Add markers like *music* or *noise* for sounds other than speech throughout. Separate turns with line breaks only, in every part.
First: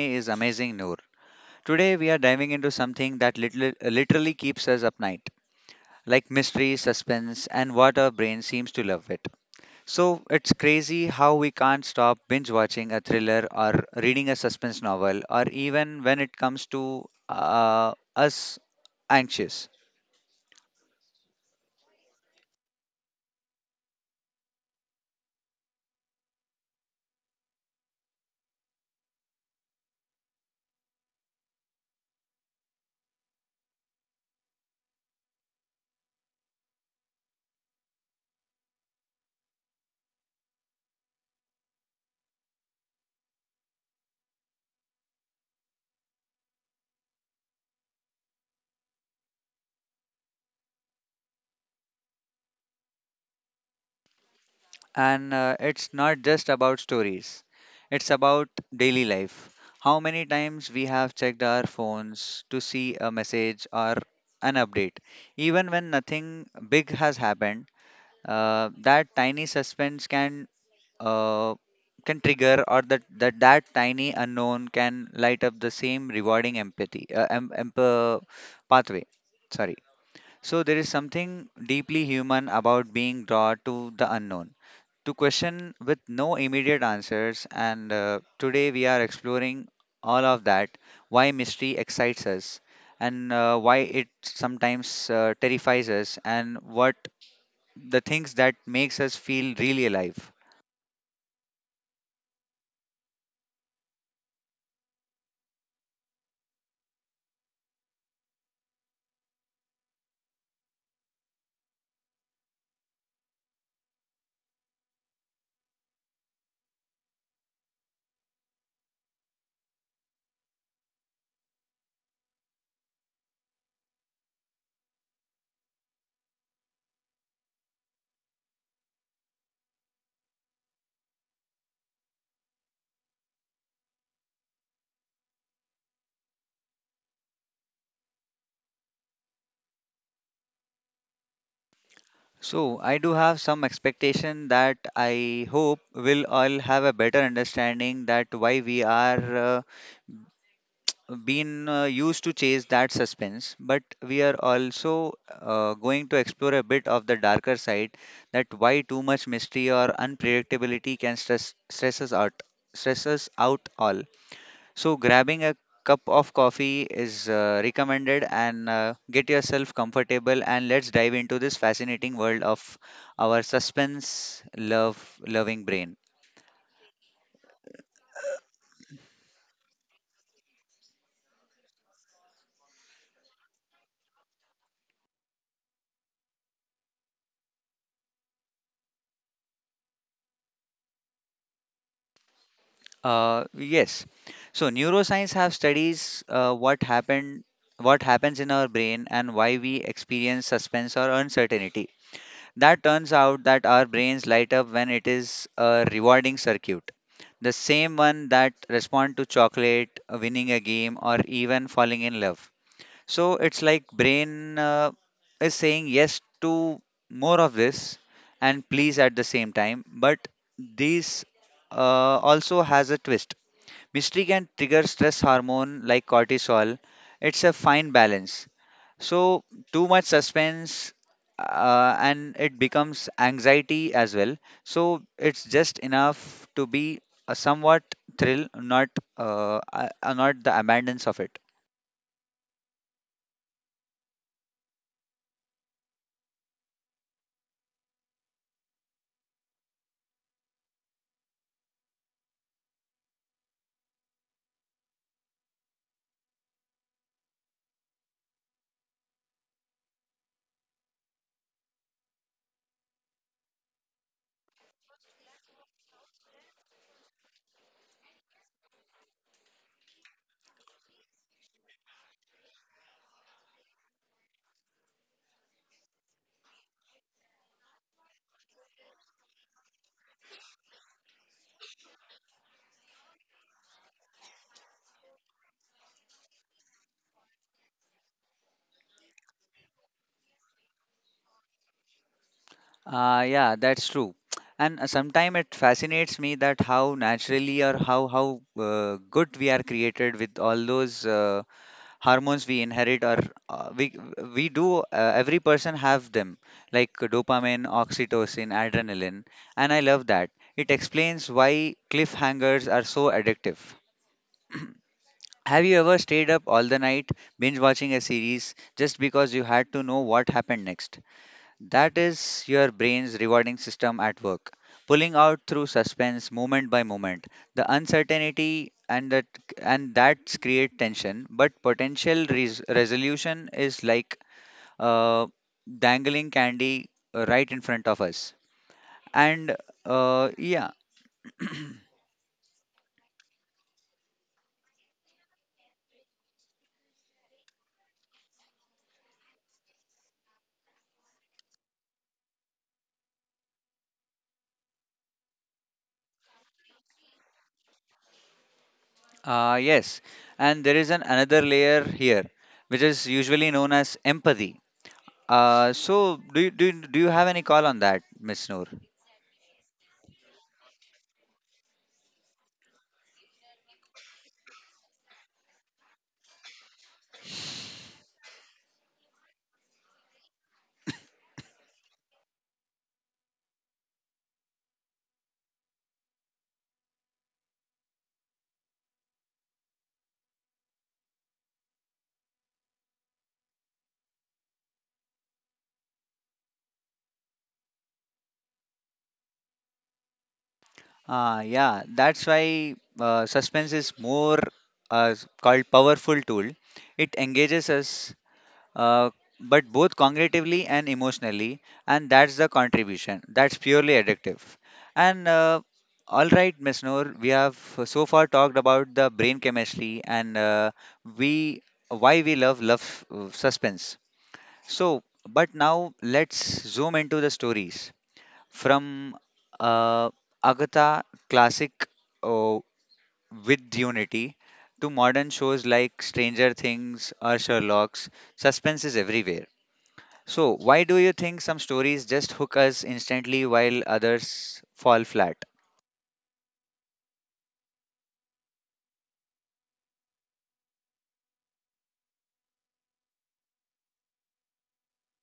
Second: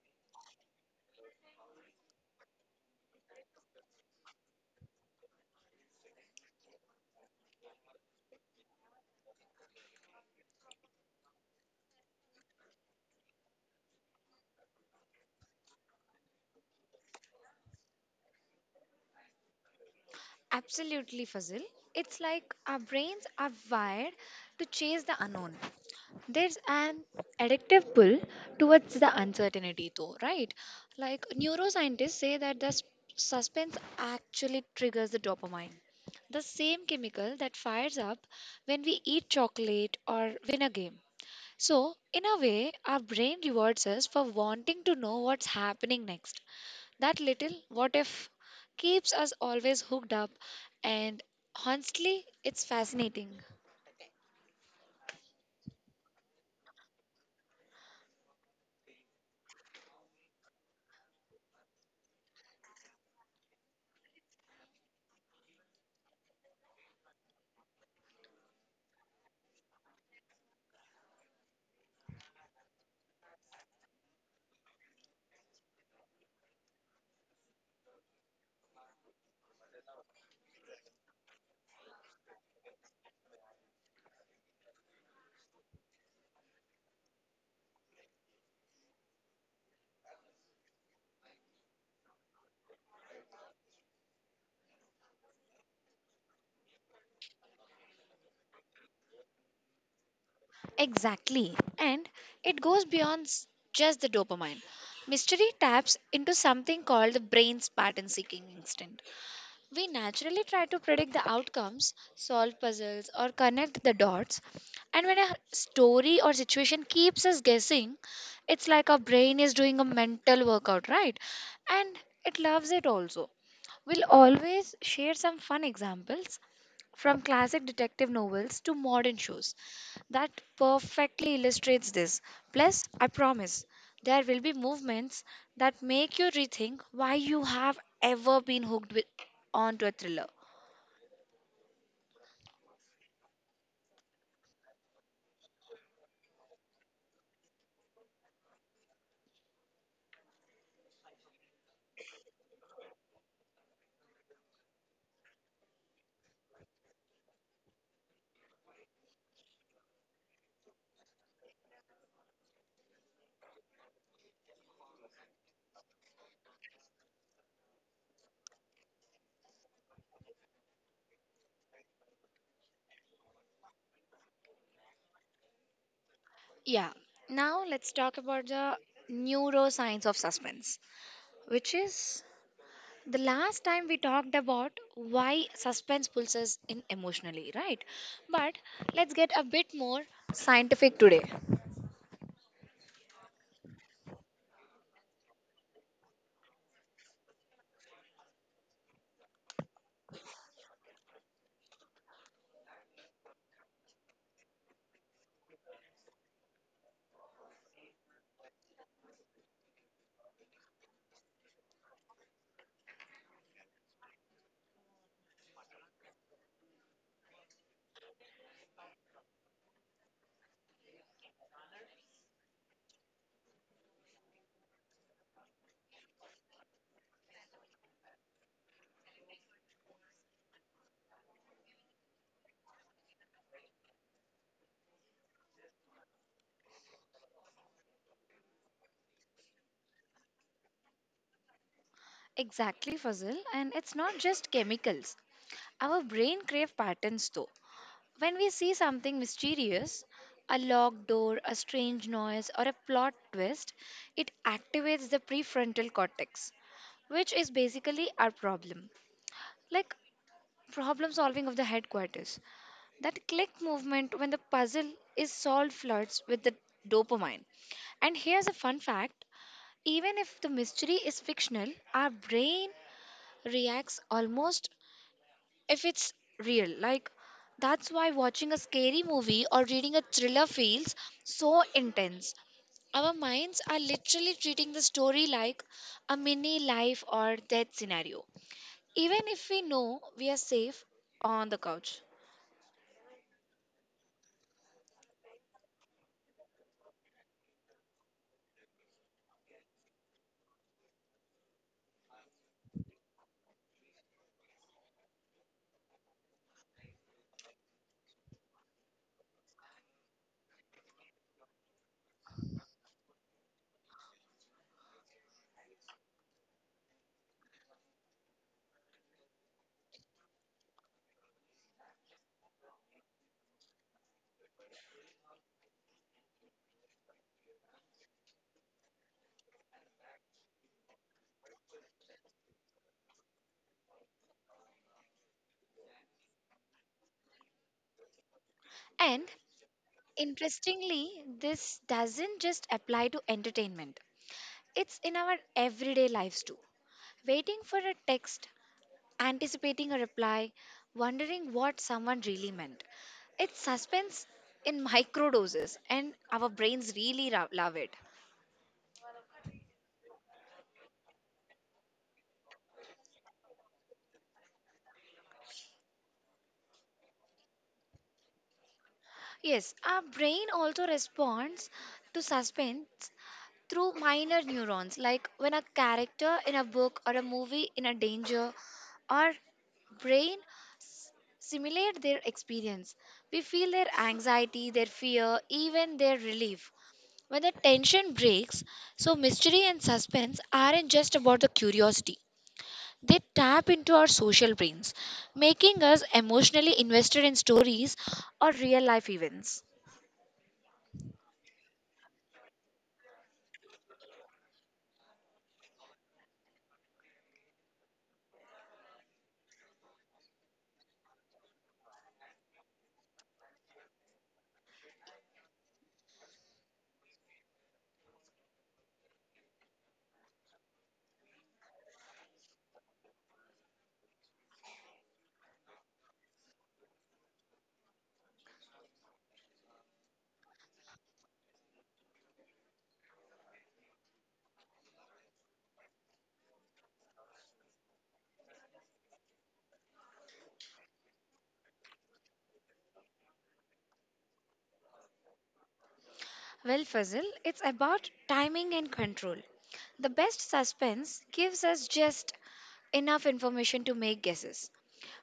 me is amazing Noor. Today we are diving into something that literally keeps us up night, like mystery, suspense, and what our brain seems to love it. So it's crazy how we can't stop binge watching a thriller or reading a suspense novel, or even when it comes to us anxious.
Absolutely, Fazil. It's like our brains are wired to chase the unknown. There's an addictive pull towards the uncertainty, though, right? Like neuroscientists say that the suspense actually triggers the dopamine, the same chemical that fires up when we eat chocolate or win a game. So, in a way, our brain rewards us for wanting to know what's happening next. That little what if keeps us always hooked up, and honestly, it's fascinating.
And It's not just about stories, it's about daily life. How many times we have checked our phones to see a message or an update. Even when nothing big has happened, that tiny suspense uh, can trigger or that tiny unknown can light up the same rewarding empathy pathway sorry, so there is something deeply human about being drawn to the unknown, to question with no immediate answers. And today we are exploring all of that, why mystery excites us, and why it sometimes terrifies us, and what the things that makes us feel really alive.
Exactly. And it goes beyond just the dopamine. Mystery taps into something called the brain's pattern seeking instinct. We naturally try to predict the outcomes, solve puzzles, or connect the dots. And when a story or situation keeps us guessing, it's like our brain is doing a mental workout, right? And it loves it also. We'll always share some fun examples from classic detective novels to modern shows that perfectly illustrates this. Plus, I promise there will be movements that make you rethink why you have ever been hooked with onto a thriller.
So I do have some expectation that I hope we'll all have a better understanding that why we are been used to chase that suspense, but we are also going to explore a bit of the darker side, that why too much mystery or unpredictability can stress us out all. So grabbing a cup of coffee is recommended and get yourself comfortable and let's dive into this fascinating world of our suspense love loving brain.
Yeah. Now let's talk about the neuroscience of suspense, which is the last time we talked about why suspense pulls us in emotionally, right? But let's get a bit more scientific today.
Yes. So neuroscience have studies what happens in our brain, and why we experience suspense or uncertainty. That turns out that our brains light up when it is a rewarding circuit, the same one that respond to chocolate, winning a game, or even falling in love. So it's like brain is saying yes to more of this and please at the same time, but these also has a twist. Mystery can trigger stress hormone like cortisol. It's a fine balance. So, too much suspense and it becomes anxiety as well. So, it's just enough to be a somewhat thrill, not not the abundance of it.
Exactly, Fazil, and it's not just chemicals. Our brain crave patterns though. When we see something mysterious, a locked door, a strange noise, or a plot twist, it activates the prefrontal cortex, which is basically our problem, like problem solving of the headquarters. That click movement when the puzzle is solved floods with the dopamine. And here's a fun fact, even if the mystery is fictional, our brain reacts almost if it's real. Like, that's why watching a scary movie or reading a thriller feels so intense. Our minds are literally treating the story like a mini life or death scenario, even if we know we are safe on the couch.
Yeah, that's true. And sometime it fascinates me that how naturally or how good we are created with all those. Hormones we inherit are uh, we we do every person have them like dopamine oxytocin adrenaline, and I love that it explains why cliffhangers are so addictive. Have you ever stayed up all the night binge watching a series just because you had to know what happened next? That is your brain's rewarding system at work, pulling out through suspense moment by moment. The uncertainty and that And that's create tension, but potential resolution is like uh, dangling candy right in front of us.
And
And uh, yeah,
Interestingly, this doesn't just apply to entertainment, it's in our everyday lives too. Waiting for a text, anticipating a reply, wondering what someone really meant. It's suspense in *laughs* micro doses, and our brains really love it.
yes, and there is an another layer here, which is usually known as empathy. So do you have any call on that, Miss Noor?
Yes, our brain also responds to suspense through minor neurons, like when a character in a book or a movie in a danger, our brain simulate their experience. We feel their anxiety, their fear, even their relief. When the tension breaks, so mystery and suspense aren't just about the curiosity. They tap into our social brains, making us emotionally invested in stories or real life events.
Ah, yeah, that's why suspense is more called powerful tool. It engages us, uh, but both cognitively and emotionally, and that's the contribution. That's purely addictive. And all right, Miss Noor, we have so far talked about the brain chemistry and we why we love suspense. So, but now let's zoom into the stories from uh, Agatha classic uh, with Unity to modern shows like Stranger Things or Sherlock's, suspense is everywhere. So, why do you think some stories just hook us instantly while others fall flat?
Well, Fazil, it's about timing and control. The best suspense gives us just enough information to make guesses,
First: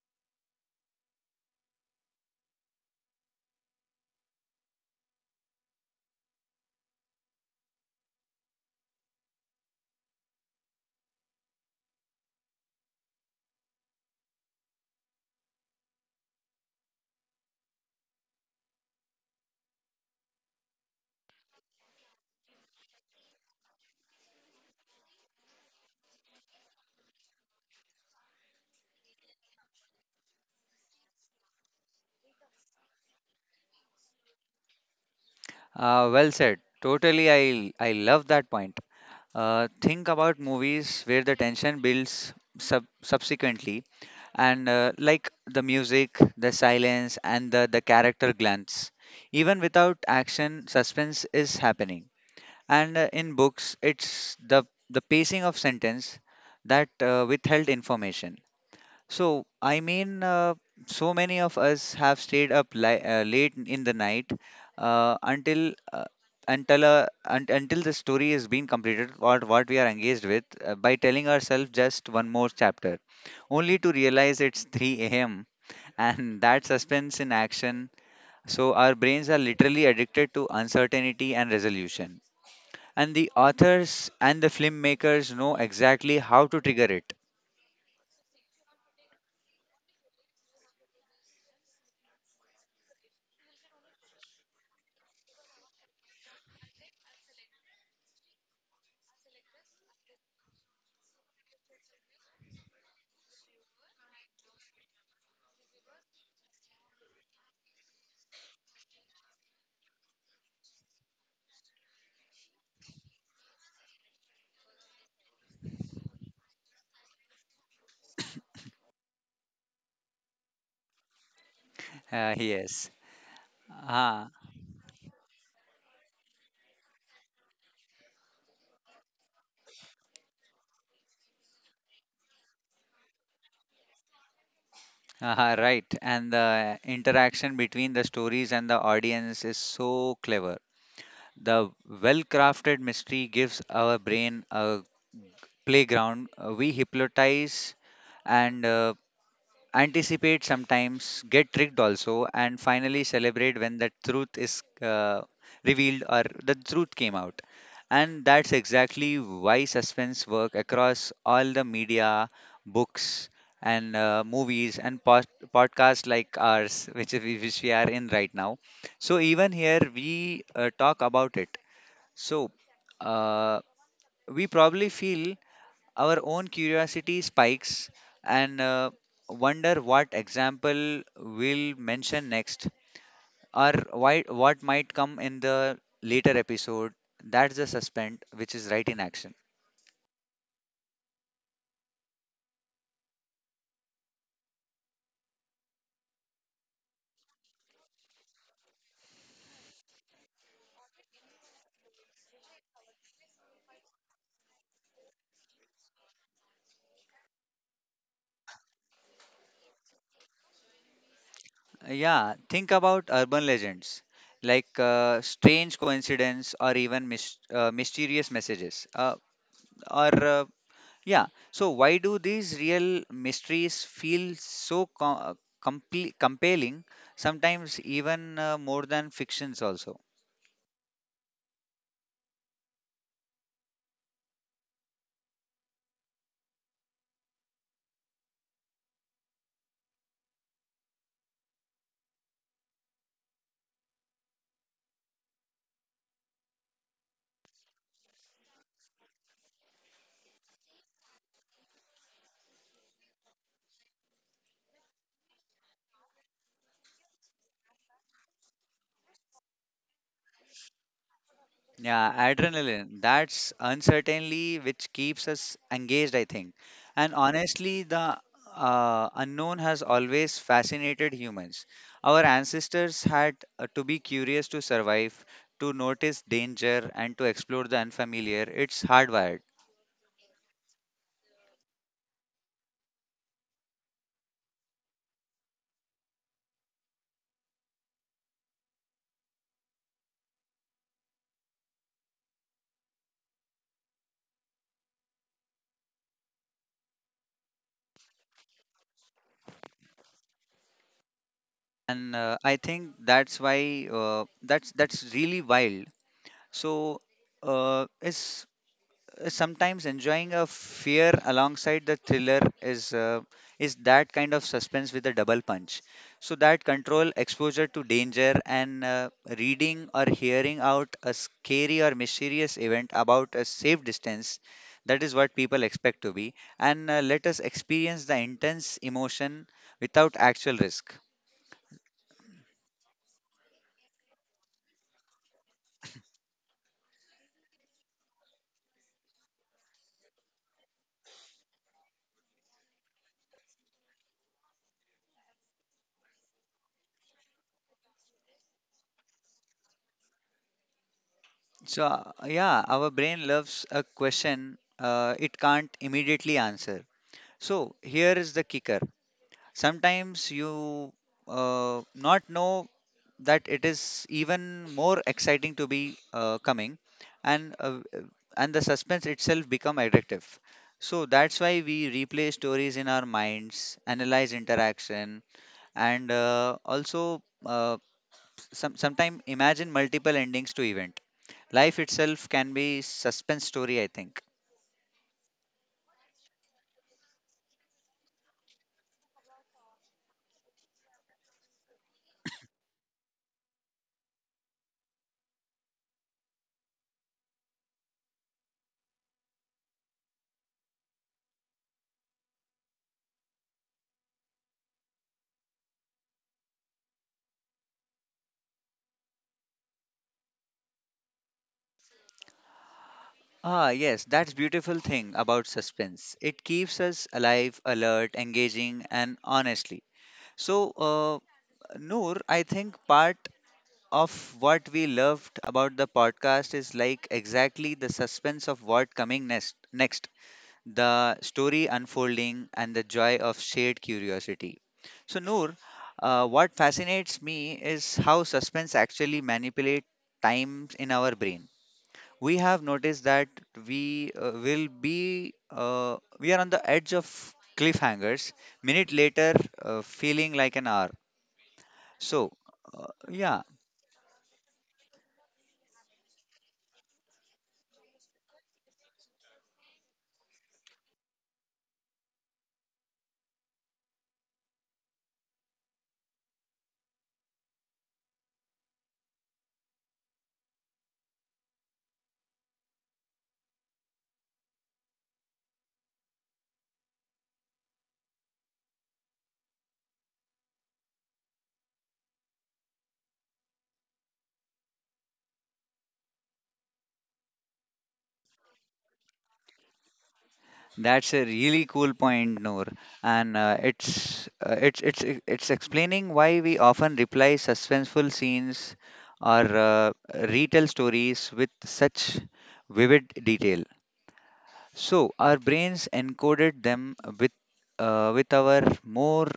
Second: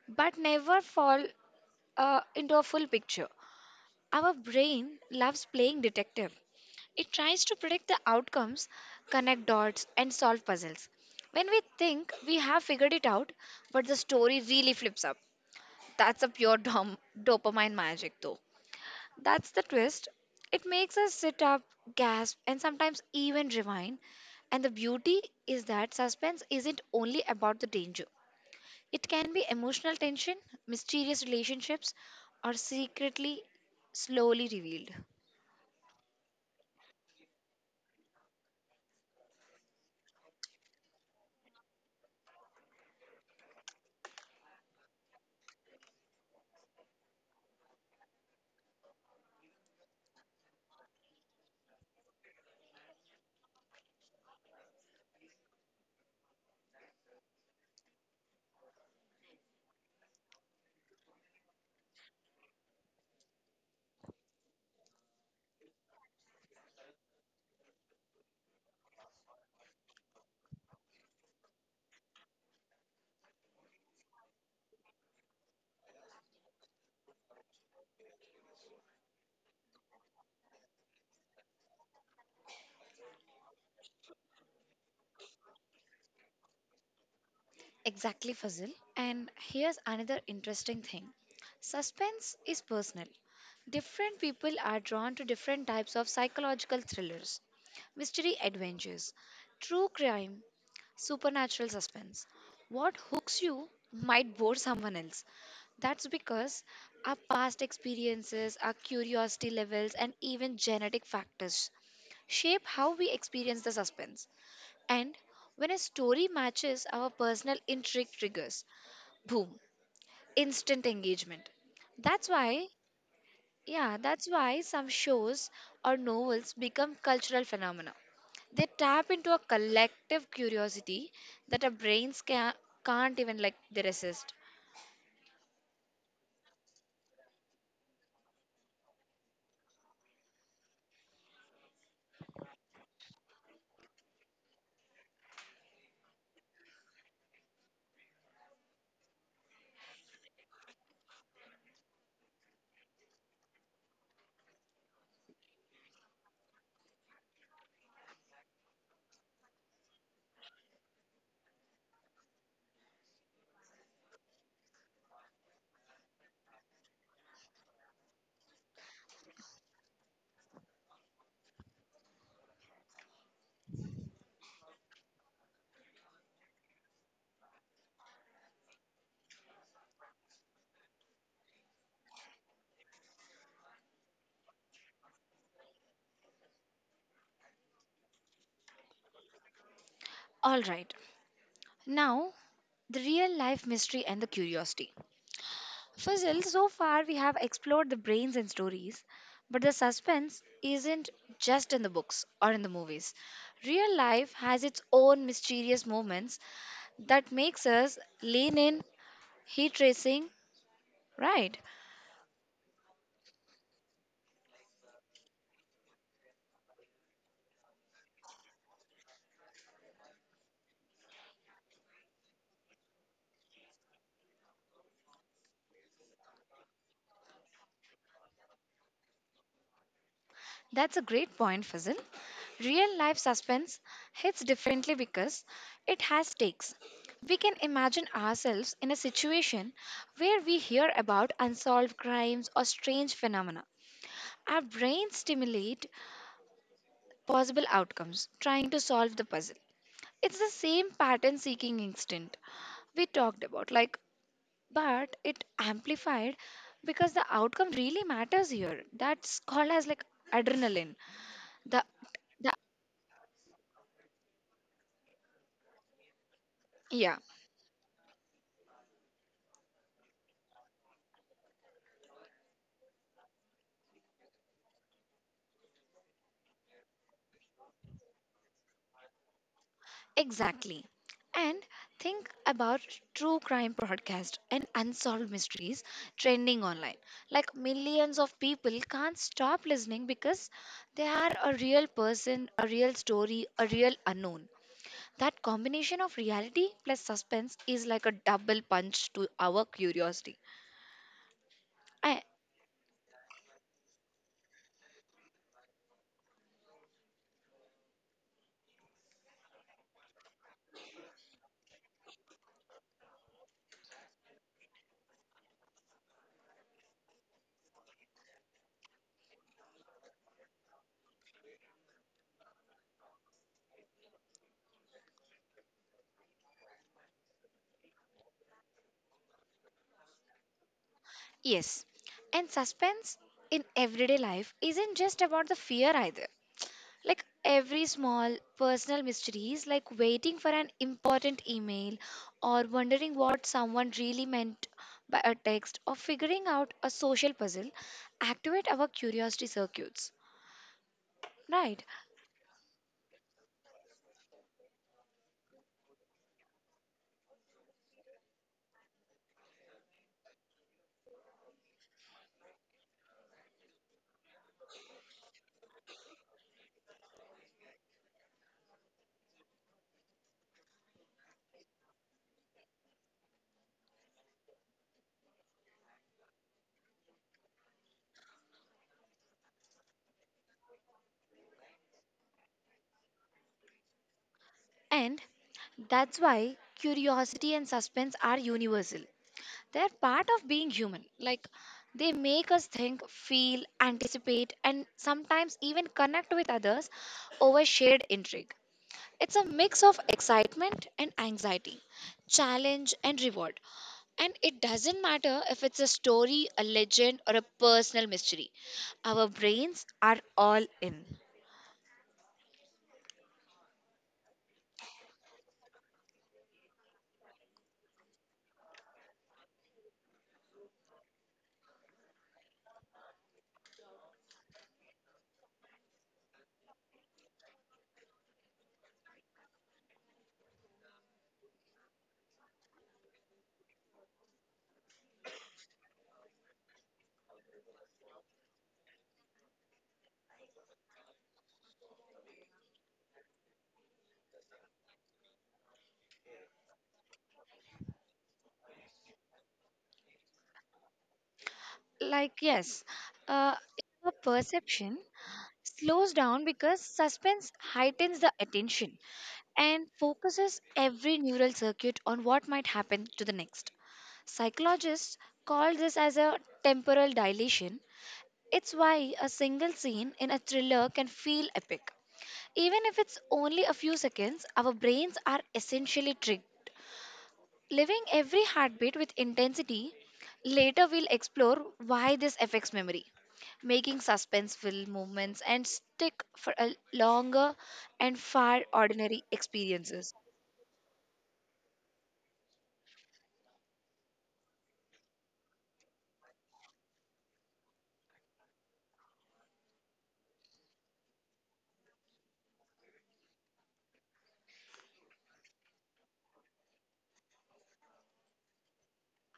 but never fall into a full picture. Our brain loves playing detective. It tries to predict the outcomes, connect dots, and solve puzzles. When we think we have figured it out, but the story really flips up. That's a pure dopamine magic, though. That's the twist. It makes us sit up, gasp, and sometimes even rewind. And the beauty is that suspense isn't only about the danger, it can be emotional tension, mysterious relationships, or secretly, slowly revealed.
Well said. Totally, I love that point. Think about movies where the tension builds subsequently, and like the music, the silence, and the character glance. Even without action, suspense is happening. And in books, the pacing of sentence that withheld information. So, I mean, so many of us have stayed up late in the night uh, until uh, until the story is being completed or what we are engaged with by telling ourselves just one more chapter, only to realize it's 3 a.m. *laughs* and that suspense in action. So, our brains are literally addicted to uncertainty and resolution. And the authors and the filmmakers know exactly how to trigger it.
Exactly, Fazil. And here's another interesting thing, suspense is personal. Different people are drawn to different types of psychological thrillers, mystery adventures, true crime, supernatural suspense. What hooks you might bore someone else. That's because our past experiences, our curiosity levels, and even genetic factors shape how we experience the suspense. And when a story matches our personal intrigue triggers, boom, instant engagement. That's why,
Yes.
yeah,
Uh,
that's why some shows or novels become cultural phenomena. They tap into a collective curiosity that our brains can't even like they resist.
aha, right. And the interaction between the stories and the audience is so clever. The well crafted mystery gives our brain a playground. We hypnotize and anticipate sometimes, get tricked also, and finally celebrate when the truth is revealed or the truth came out. And that's exactly why suspense work across all the media, books, and movies and podcasts like ours, which which we are in right now. So even here we talk about it. So uh, we probably feel our own curiosity spikes and wonder what example we'll mention next or why, what might come in the later episode. That's the suspense which is right in action.
All right, now the real life mystery and the curiosity. Fazil, so far we have explored the brains and stories, but the suspense isn't just in the books or in the movies. Real life has its own mysterious moments that makes us lean in heat tracing. Right,
Yeah, think about urban legends like strange coincidence or even mysterious messages or yeah. So why do these real mysteries feel so compelling? Sometimes even more than fictions also.
that's a great point, Fazil. Real life suspense hits differently because it has stakes. We can imagine ourselves in a situation where we hear about unsolved crimes or strange phenomena. Our brains stimulate possible outcomes, trying to solve the puzzle. It's the same pattern seeking instinct we talked about, like, but it amplified because the outcome really matters here. That's called as like adrenaline. The,
Yeah,
the
adrenaline. That's uncertainty which keeps us engaged, I think. And
yeah,
honestly, the unknown has always fascinated humans. Our ancestors had to be curious to survive, to notice danger, and to explore the unfamiliar. It's hardwired.
exactly. And think about true crime podcast and unsolved mysteries trending online. Like millions of people can't stop listening because they are a real person, a real story, a real unknown. That combination of reality plus suspense is like a double punch to our curiosity.
And
I,
I think that's why that's really wild. So uh, is is sometimes enjoying a fear alongside the thriller is that kind of suspense with a double punch. So that control exposure to danger and reading or hearing out a scary or mysterious event about a safe distance. That is what people expect to be, and let us experience the intense emotion without actual risk.
yes, and suspense in everyday life isn't just about the fear either. Like every small personal mysteries, like waiting for an important email or wondering what someone really meant by a text or figuring out a social puzzle, activate our curiosity circuits. Right?
So, yeah, our brain loves a question it can't immediately answer. So, here is the kicker. Sometimes you not know that it is even more exciting to be coming, and uh, uh, and the suspense itself become addictive. So that's why we replay stories in our minds, analyze interaction, and also some sometime imagine multiple endings to events. Life itself can be suspense story, I think.
And that's why curiosity and suspense are universal. They're part of being human. Like, they make us think, feel, anticipate, and sometimes even connect with others over shared intrigue. It's a mix of excitement and anxiety, challenge and reward. And it doesn't matter if it's a story, a legend, or a personal mystery. Our brains are all in.
Ah, yes, that's beautiful thing about suspense. It keeps us alive, alert, engaging, and honestly. So, Noor, I think part of what we loved about the podcast is like exactly the suspense of what coming next. Next, the story unfolding, and the joy of shared curiosity. So, Noor, what fascinates me is how suspense actually manipulates time in our brain. We have noticed that we will be we are on the edge of cliffhangers. Minute later, feeling like an hour. So,
Like, yes,
yeah.
uh, a perception slows down because suspense heightens the attention and focuses every neural circuit on what might happen to the next. Psychologists call this as a temporal dilation. It's why a single scene in a thriller can feel epic. Even if it's only a few seconds, our brains are essentially triggered living every heartbeat with intensity, later we'll explore why this affects memory, making suspenseful movements and stick for a longer and far ordinary experiences.
That's a really cool point, Noor, and it's e- it's explaining why we often replay suspenseful scenes or retell stories with such vivid detail. So our brains encoded them with our more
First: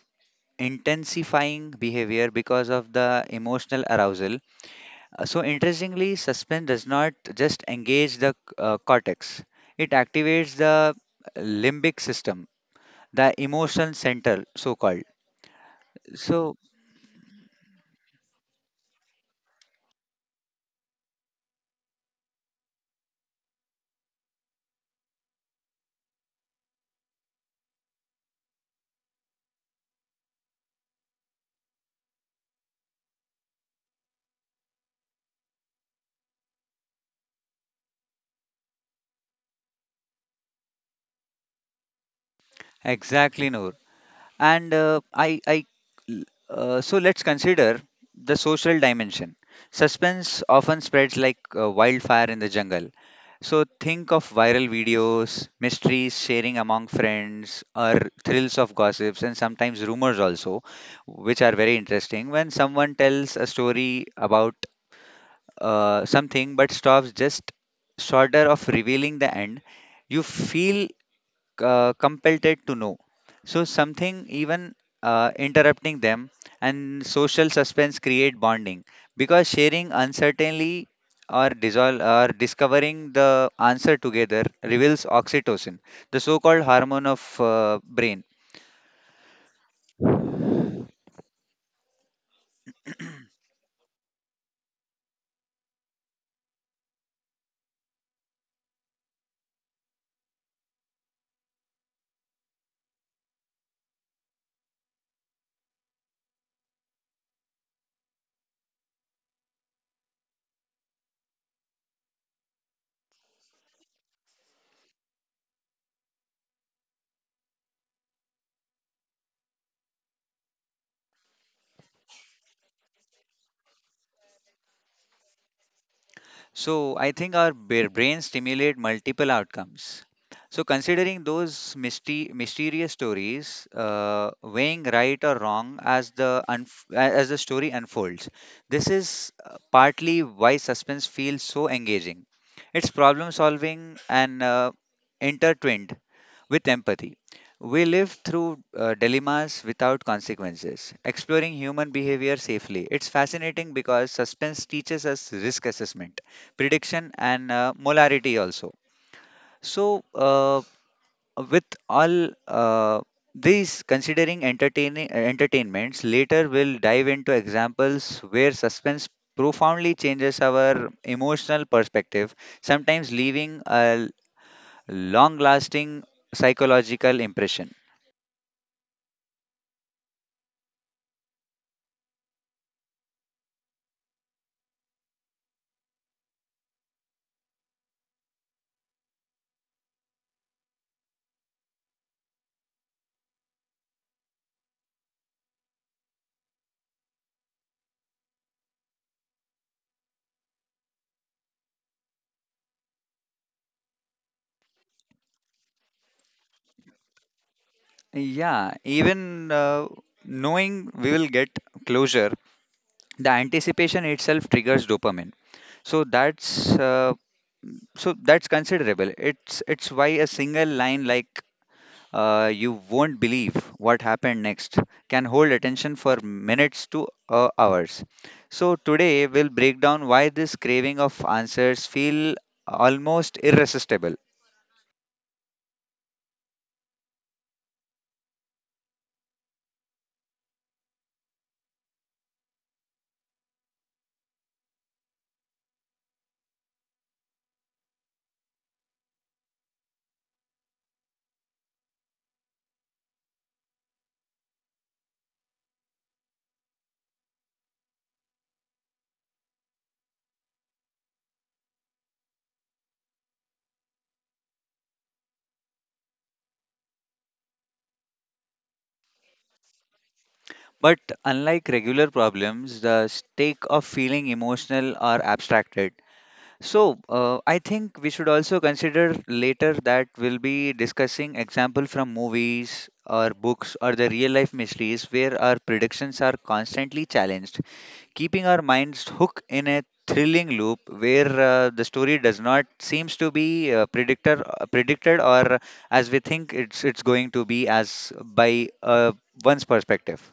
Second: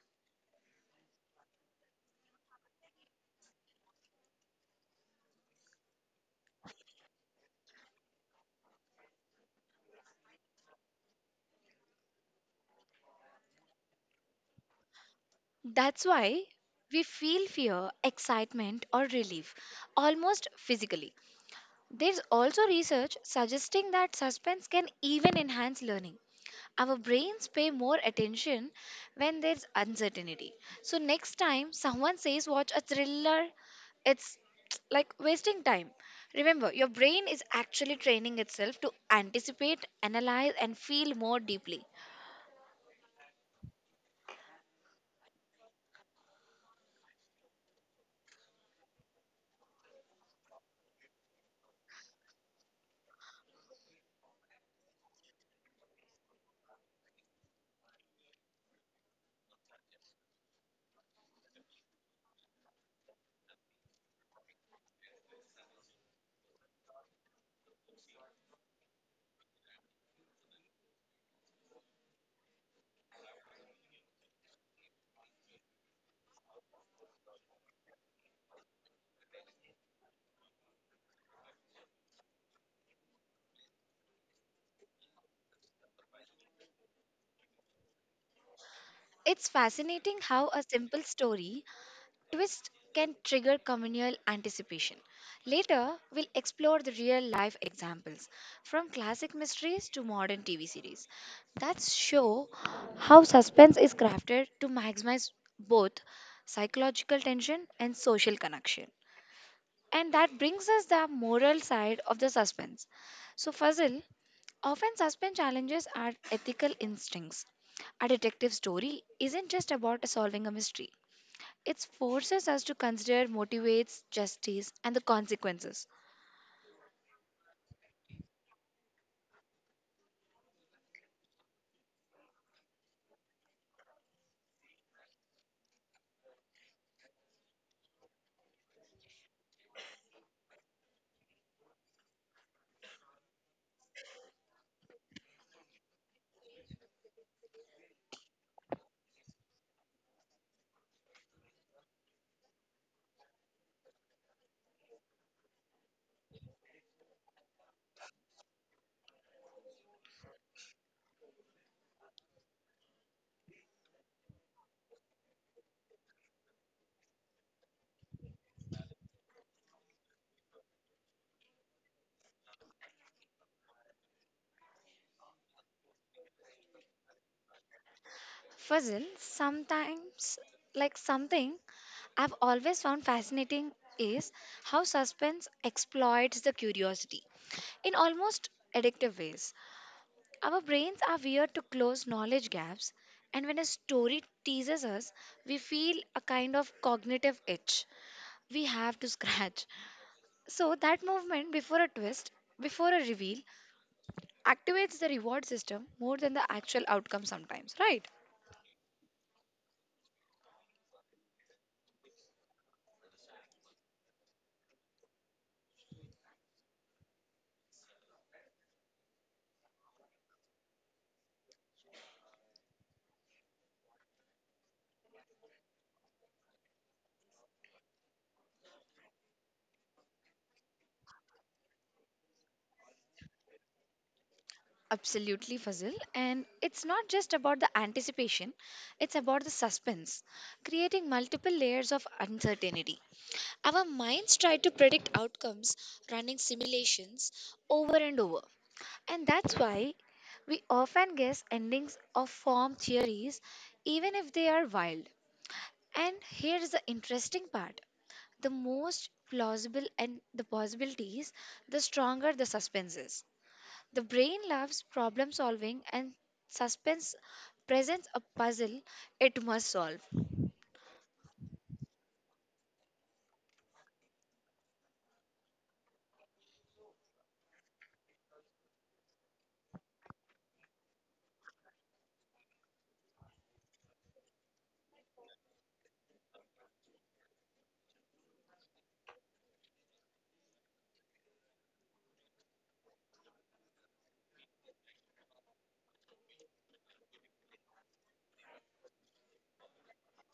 intensifying behavior because of the emotional arousal. So interestingly, suspense does not just engage the cortex; it activates the limbic system, the emotion center so called.
That's why
So
we feel fear, excitement, or relief almost physically. There's also research suggesting that suspense can even enhance learning. Our brains pay more attention when there's uncertainty. So, next time someone says, watch a thriller, it's *tsk* like wasting time. Remember, your brain is actually training itself to anticipate, analyze, and feel more deeply.
exactly Noor, and I so let's consider the social dimension. Suspense often spreads like wildfire in the jungle. So think of viral videos, mysteries sharing among friends, or thrills of gossips and sometimes rumors also, which are very interesting. When someone tells a story about something but stops just shorter of revealing the end, you feel compelled it to know. So something even interrupting them, and social suspense create bonding, because sharing uncertainly or dissolve or discovering the answer together reveals oxytocin, the so-called hormone of brain.
It's fascinating how a simple story twist can trigger communal anticipation. Later, we'll explore the real life examples from classic mysteries to modern TV series that show how suspense is crafted to maximize both psychological tension and social connection. And that brings us the moral side of the suspense. So, Fazil, often suspense challenges our ethical instincts. A detective story isn't just about solving a mystery, it forces us to consider motivates, justice, and the consequences.
So I think our brains stimulate multiple outcomes. So considering those mysterious stories, weighing right or wrong as the as the story unfolds, this is partly why suspense feels so engaging. It's problem solving and intertwined with empathy. We live through dilemmas without consequences, exploring human behavior safely. It's fascinating because suspense teaches us risk assessment, prediction, and molarity also. So, with all these, considering entertaining entertainments, later we'll dive into examples where suspense profoundly changes our emotional perspective, sometimes leaving a long-lasting psychological impression.
Fazil, sometimes, like something I've always found fascinating is how suspense exploits the curiosity in almost addictive ways. Our brains are wired to close knowledge gaps, and when a story teases us, we feel a kind of cognitive itch we have to scratch. So, that movement before a twist, before a reveal, activates the reward system more than the actual outcome sometimes, right?
Yeah, even knowing we will get closure, the anticipation itself triggers dopamine. So that's uh, So that's considerable. It's why a single line like "You won't believe what happened next" can hold attention for minutes to hours. So today we'll break down why this craving of answers feel almost irresistible.
Absolutely, Fazil. And it's not just about the anticipation, it's about the suspense, creating multiple layers of uncertainty. Our minds try to predict outcomes, running simulations over and over. And that's why we often guess endings of form theories, even if they are wild. And here's the interesting part, the most plausible and the possibilities, the stronger the suspense is. The brain loves problem solving and suspense presents a puzzle it must solve.
But unlike regular problems, the stake of feeling emotional or abstracted. So I think we should also consider later that we'll be discussing example from movies or books or the real life mysteries where our predictions are constantly challenged, keeping our minds hooked in a thrilling loop where the story does not seems to be predictor predicted or as we think it's going to be as by one's perspective.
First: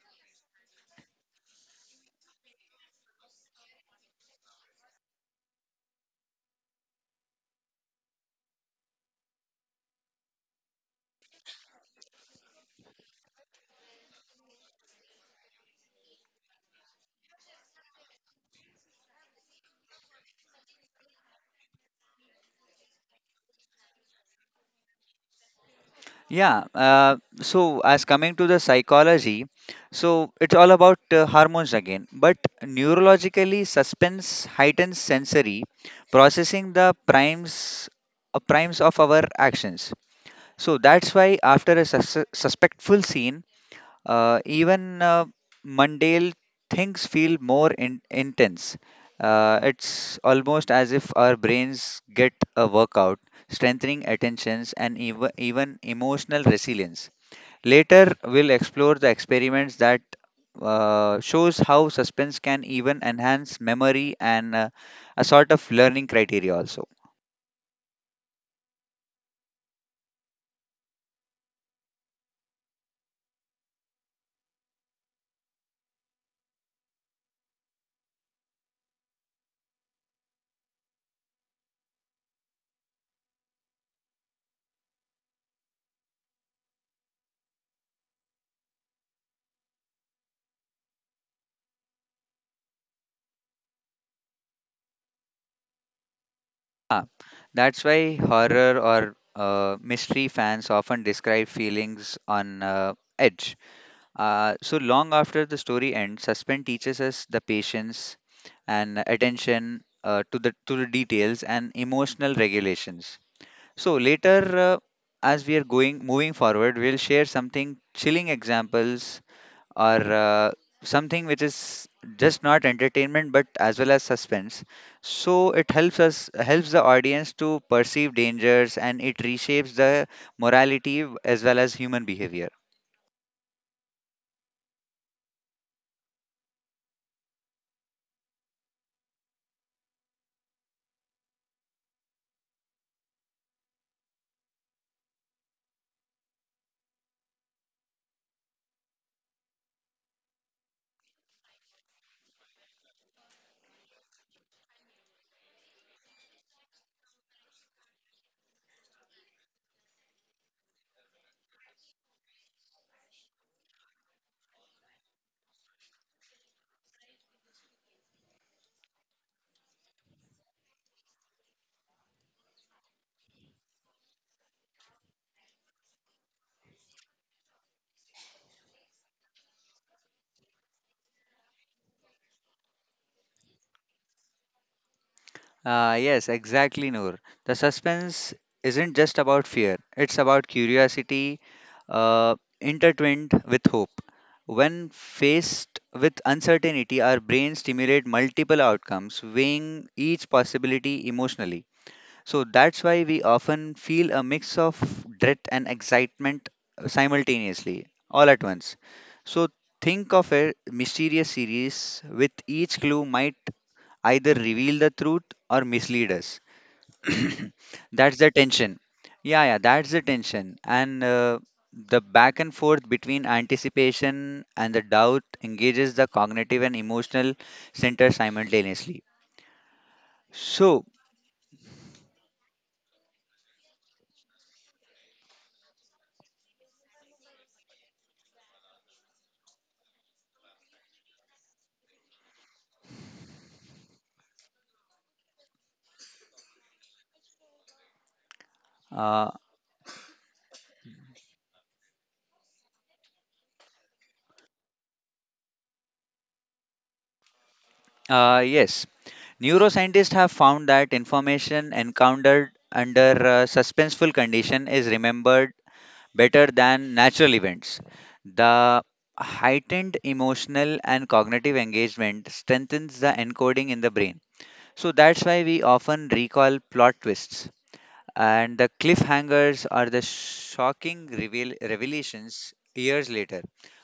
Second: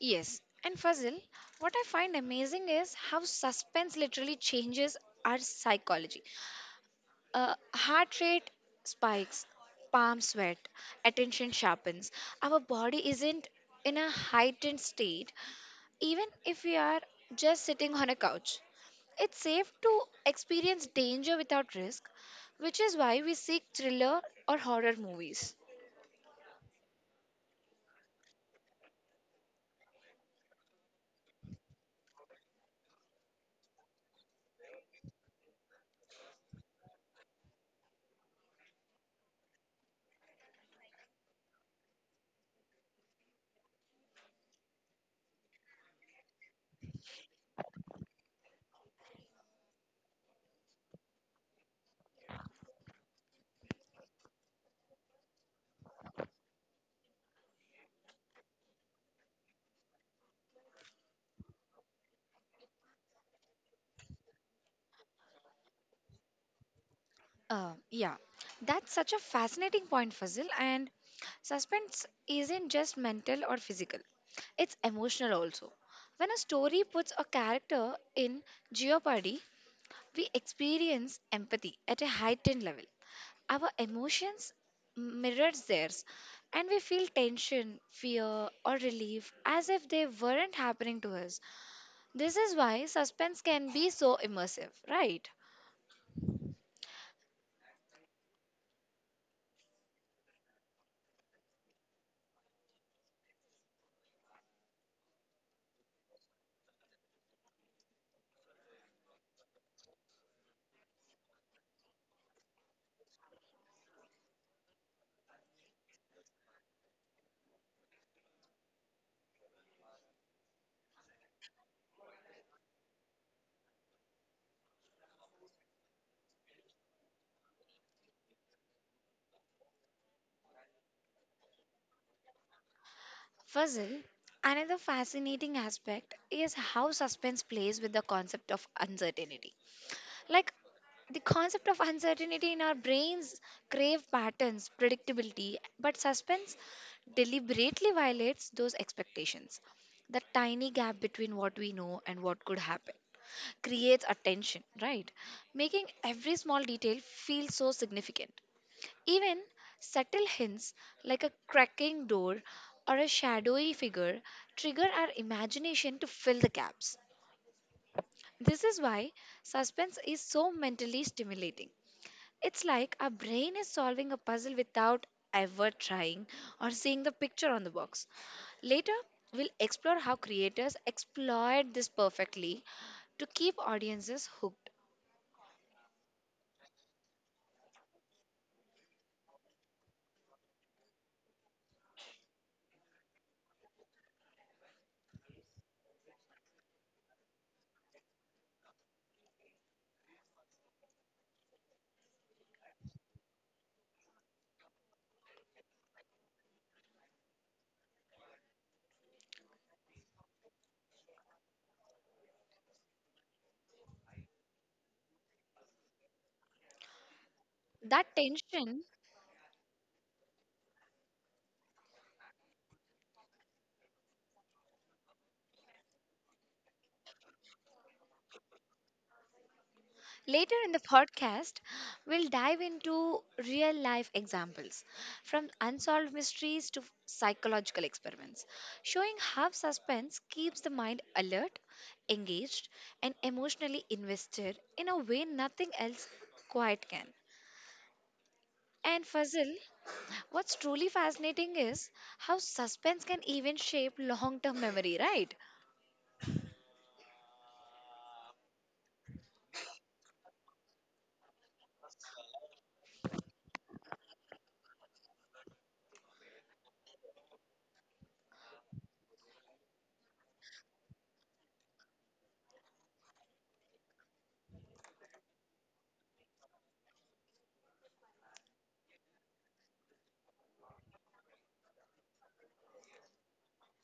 Yes, and puzzle, what I find amazing is how suspense literally changes our psychology. Heart rate spikes, palm sweat, attention sharpens. Our body isn't in a heightened state, even if we are just sitting on a couch, it's safe to experience danger without risk, which is why we seek thriller or horror movies.
Yeah, so as coming to the psychology, so it's all about hormones again. But neurologically, suspense heightens sensory processing the primes primes of our actions. So that's why after a suspectful scene, even mundane things feel more intense. It's almost as if our brains get a workout, strengthening attentions and even emotional resilience. Later, we'll explore the experiments that shows how suspense can even enhance memory and a sort of learning criteria also.
Yeah, that's such a fascinating point, Fazil. And suspense isn't just mental or physical, it's emotional also. When a story puts a character in jeopardy, we experience empathy at a heightened level. Our emotions mirrors theirs and we feel tension, fear or relief as if they weren't happening to us. This is why suspense can be so immersive, right?
Ah, that's why horror or mystery fans often describe feelings on edge. So long after the story ends, suspense teaches us the patience and attention to the details and emotional regulations. So later, as we are going moving forward, we'll share something chilling examples or uh, something which is just not entertainment but as well as suspense. So it helps us helps the audience to perceive dangers and it reshapes the morality as well as human behavior.
Fuzzle, another fascinating aspect is how suspense plays with the concept of uncertainty. Like the concept of uncertainty in our brains crave patterns, predictability, but suspense deliberately violates those expectations. The tiny gap between what we know and what could happen creates a tension, right? Making every small detail feel so significant. Even subtle hints like a cracking door or a shadowy figure trigger our imagination to fill the gaps. This is why suspense is so mentally stimulating. It's like our brain is solving a puzzle without ever trying or seeing the picture on the box. Later, we'll explore how creators exploit this perfectly to keep audiences hooked.
Yes, exactly, Noor. The suspense isn't just about fear, it's about curiosity uh, intertwined with hope. When faced with uncertainty, our brains stimulate multiple outcomes, weighing each possibility emotionally. So that's why we often feel a mix of dread and excitement simultaneously, all at once. So think of a mysterious series with each clue might either reveal the truth or mislead us. *clears throat*
That
That's the tension.
tension,
Yeah, that's the tension. And the back and forth between anticipation and the doubt engages the cognitive and emotional center simultaneously.
later in the
So,
podcast, we'll dive into real life examples from unsolved mysteries to psychological experiments, showing how suspense keeps the mind alert, engaged, and emotionally invested in a way nothing else quite can. And
uh,
Fazil, what's truly fascinating is how suspense can even shape long term memory, right?
yes, neuroscientists have found that information encountered under suspenseful condition is remembered better than natural events. The heightened emotional and cognitive engagement strengthens the encoding in the brain. So that's why we often recall plot twists. And the cliffhangers are the shocking revelations years later.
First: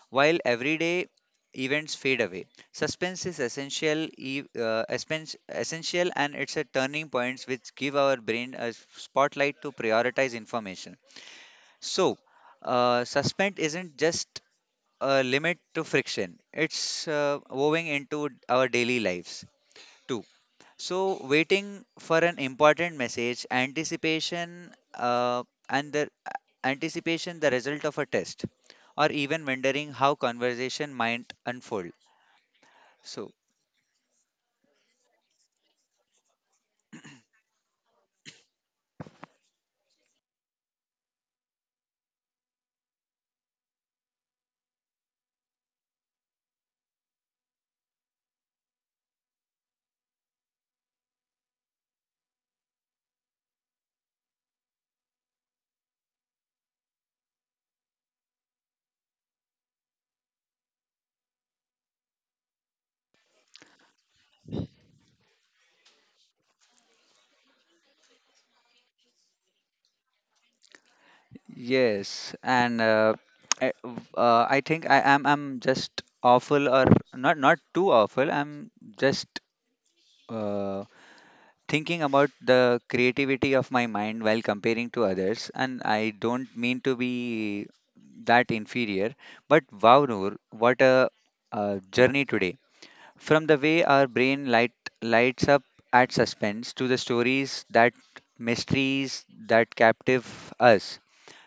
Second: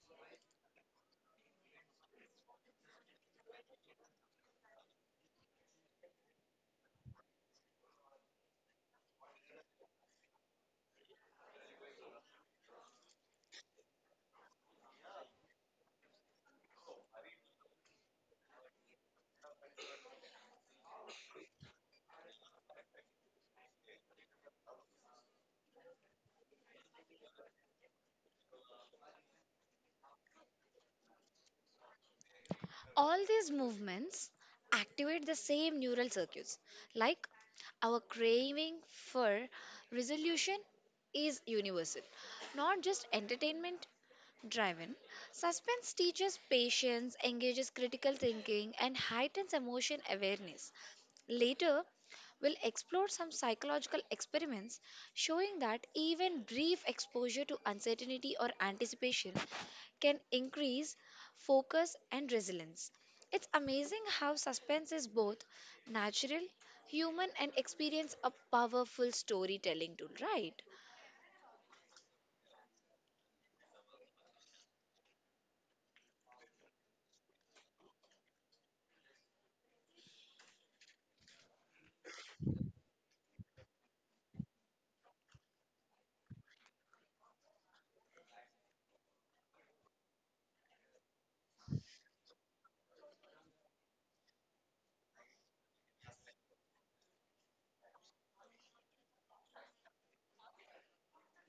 While everyday events fade away, suspense is essential, and it's a turning points which give our brain a spotlight to prioritize information. So, suspense isn't just a limit to friction, it's woven into our daily lives too. So, waiting for an important message, anticipation the result of a test, or even wondering how conversation might unfold.
All
So,
these movements activate the same neural circuits. Like our craving for resolution is universal, not just entertainment driven. Suspense teaches patience, engages critical thinking, and heightens emotion awareness. Later, we'll explore some psychological experiments showing that even brief exposure to uncertainty or anticipation can increase focus and resilience. It's amazing how suspense is both natural, human, and experience a powerful storytelling tool, right?
yes, and I, I think I'm just awful or not too awful. I'm just. uh, Thinking about the creativity of my mind while comparing to others, and I don't mean to be that inferior, but wow, Noor, what a, uh, journey today! From the way our brain lights up at suspense to the stories that mysteries that captive us.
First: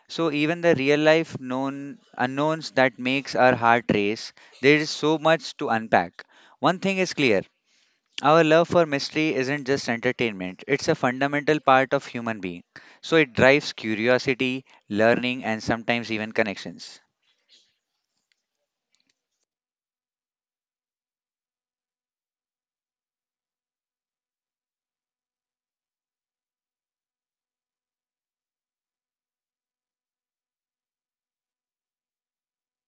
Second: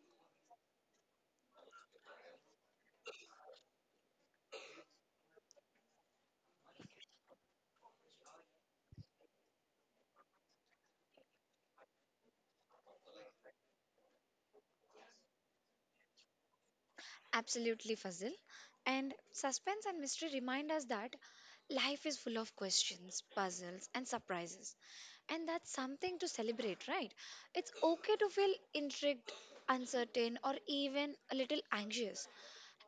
So even the real life known unknowns that makes our heart race. There is so much to unpack. One thing is clear: our love for mystery isn't just entertainment, it's a fundamental part of human being. So it drives curiosity, learning and sometimes even connections.
Absolutely, Fazil. And suspense and mystery remind us that life is full of questions, puzzles, and surprises. And that's something to celebrate, right? It's okay to feel intrigued, uncertain, or even a little anxious.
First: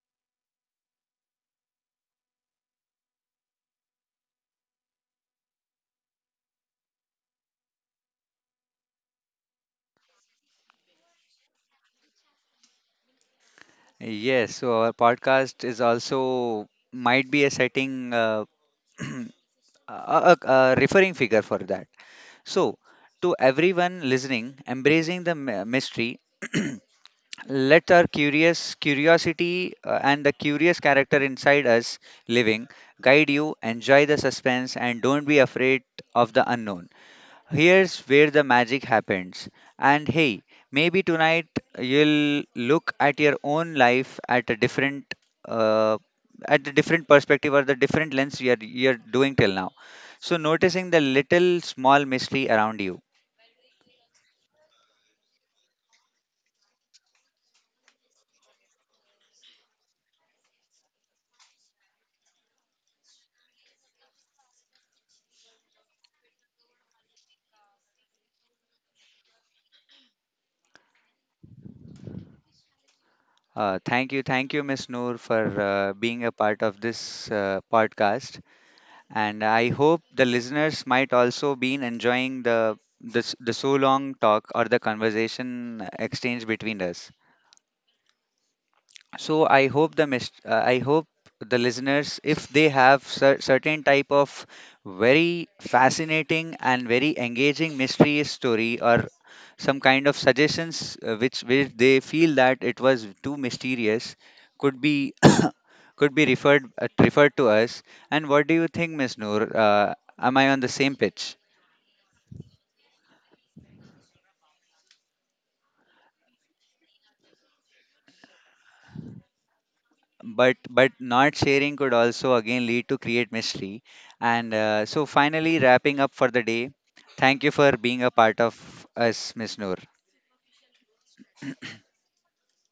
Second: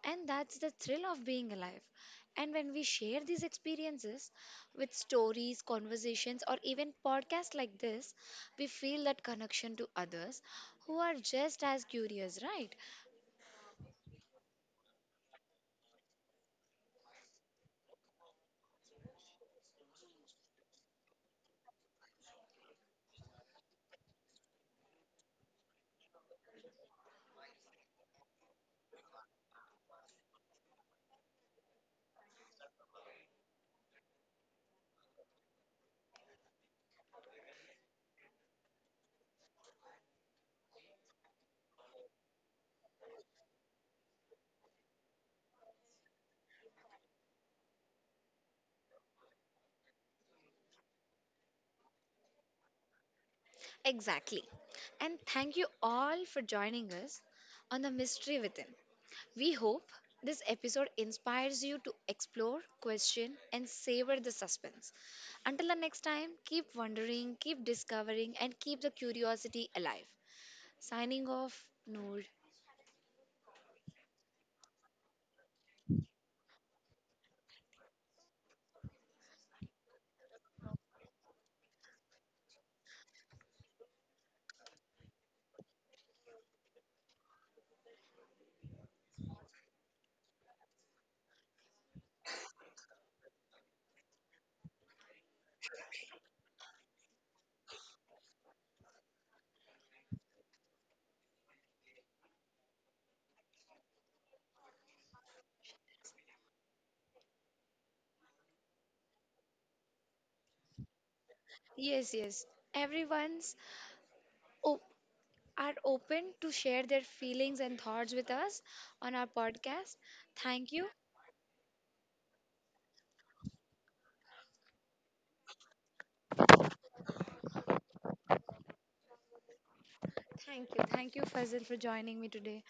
And that's the thrill of being alive. And when we share these experiences with stories, conversations, or even podcasts like this, we feel that connection to others who are just as curious, right?
Yes, so our podcast is also might be a setting *clears throat* a, a referring figure for that. So to everyone listening, embracing the mystery *clears throat* let our curious curiosity and the curious character inside us living guide you, enjoy the suspense and don't be afraid of the unknown. Here's where the magic happens. And hey, maybe tonight you'll look at your own life uh, at a different perspective or the different lens you're doing till now. So noticing the little small mystery around you.
Exactly. And thank you all for joining us on The Mystery Within. We hope this episode inspires you to explore, question, and savor the suspense. Until the next time, keep wondering, keep discovering, and keep the curiosity alive. Signing off, Noor.
Thank you, Miss Noor, for being a part of this podcast. And I hope the listeners might also been enjoying the so long talk or the conversation exchange between us. So I hope I hope the listeners, if they have certain type of very fascinating and very engaging mystery story or some kind of suggestions which they feel that it was too mysterious, could be *coughs* could be referred to us. And what do you think, Miss Noor? Am I on the same pitch?
Yes, yes. Everyone's op- are open to share their feelings and thoughts with us on our podcast.
but
Thank
but
you.
not sharing could also again lead to create mystery. And so finally wrapping up for the day, thank you for being a part of us, Miss Noor.
Thank you. Thank you, Fazil, for joining me today.